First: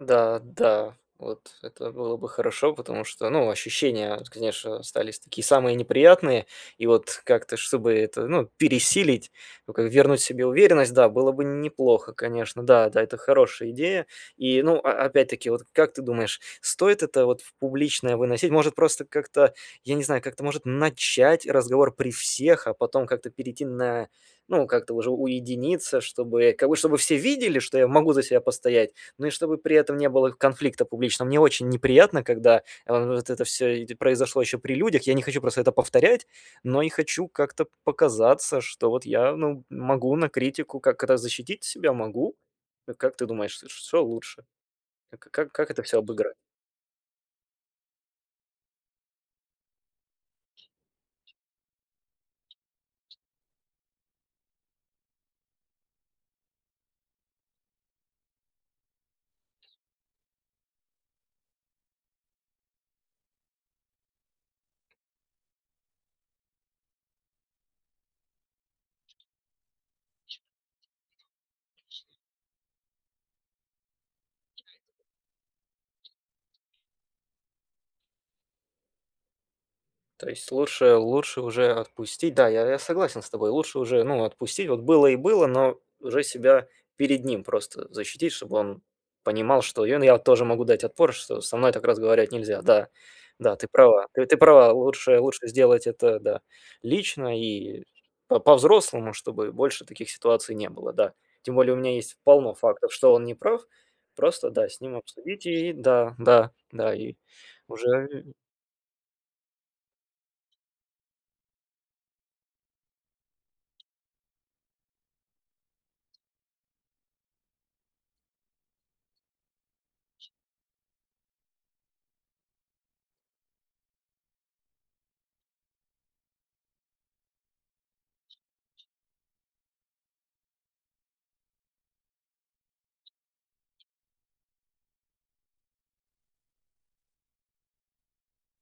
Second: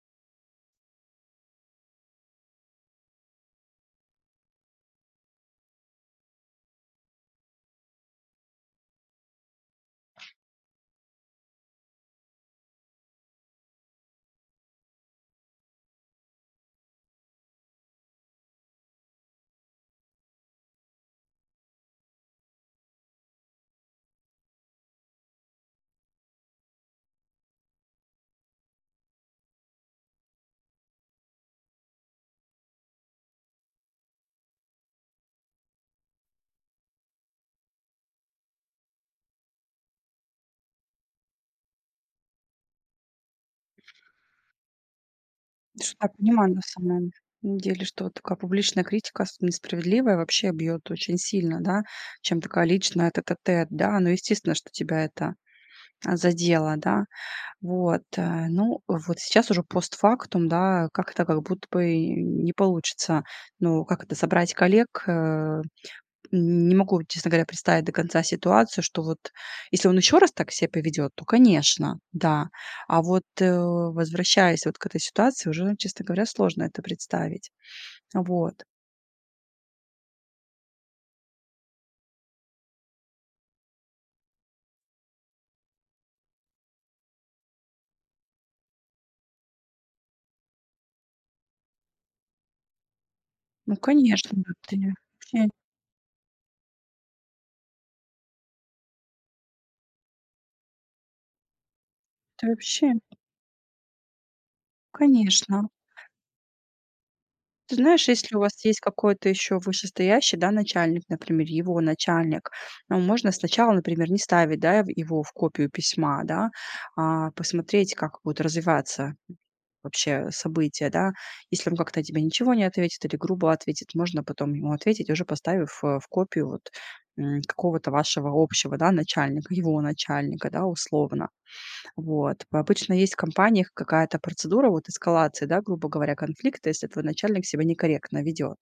Да да. Вот это было бы хорошо, потому что, ну, ощущения, конечно, остались такие самые неприятные. И вот как-то, чтобы это, ну, пересилить, ну, как вернуть себе уверенность, да, было бы неплохо, конечно. Да да, это хорошая идея. И, ну, а опять-таки, вот как ты думаешь, стоит это вот в публичное выносить? Может, просто как-то, я не знаю, как-то, может, начать разговор при всех, а потом как-то перейти на ну, как-то уже уединиться, чтобы, как бы, чтобы все видели, что я могу за себя постоять, но и чтобы при этом не было конфликта публичного. Мне очень неприятно, когда эв эв вот это всё и дь произошло ещё при людях. Я не хочу просто это повторять, но и хочу как-то показаться, что вот я, ну, могу на критику как-то защитить себя могу. Э, как ты думаешь, ш что лучше? К к как, как это всё [unintelligible] обыграть? На самом деле, что такая публичная критика, особенно несправедливая, вообще бьёт очень сильно, да, чем такая личная тет-а-тет, да. Ну, естественно, что тебя это, а, задело, да? Вот, э. Ну, вот сейчас уже постфактум, да, как-то как будто бы и не получится. Ну, как это, собрать коллег, э не могу, честно говоря, представить до конца ситуацию, что вот если он ещё раз так ся поведёт, то, конечно, да. А вот, э, возвращаясь вот к этой ситуации уже, честно говоря, сложно это представить. Вот. То есть лучше лучше уже отпустить. Да, я я согласен с тобой. Лучше уже, ну, отпустить. Вот было и было, но уже себя перед ним просто защитить, чтобы он понимал, что, ну, и я тоже могу дать отпор, что со мной так разговаривать нельзя. Да. Да, ты Ну, права, конечно, ты вот, права. ты Лучше лучше вообще сделать это, да, лично и по по-взрослому, чтобы больше таких ситуаций не было, да. Тем более у меня есть Ты полно вообще фактов, что он не прав. Просто, да, с ним обсудить Конечно. и да, да, да. И Ты знаешь, уже и если у вас есть какой-то ещё вышестоящий, да, начальник, например, его начальник, а, можно сначала, например, не ставить, да, ев его в копию письма, да, а посмотреть, как будут развиваться вообще события, да. Если он как-то тебе ничего не ответит или грубо ответит, можно потом ему ответить, уже поставив, э, в копию вот, м, какого-то вашего общего, да, начальника, его начальника, да, условно. Вот. По обычно есть в компаниях какая-то процедура вот эскалации, да, грубо говоря, конфликта, если твой начальник себя некорректно ведёт.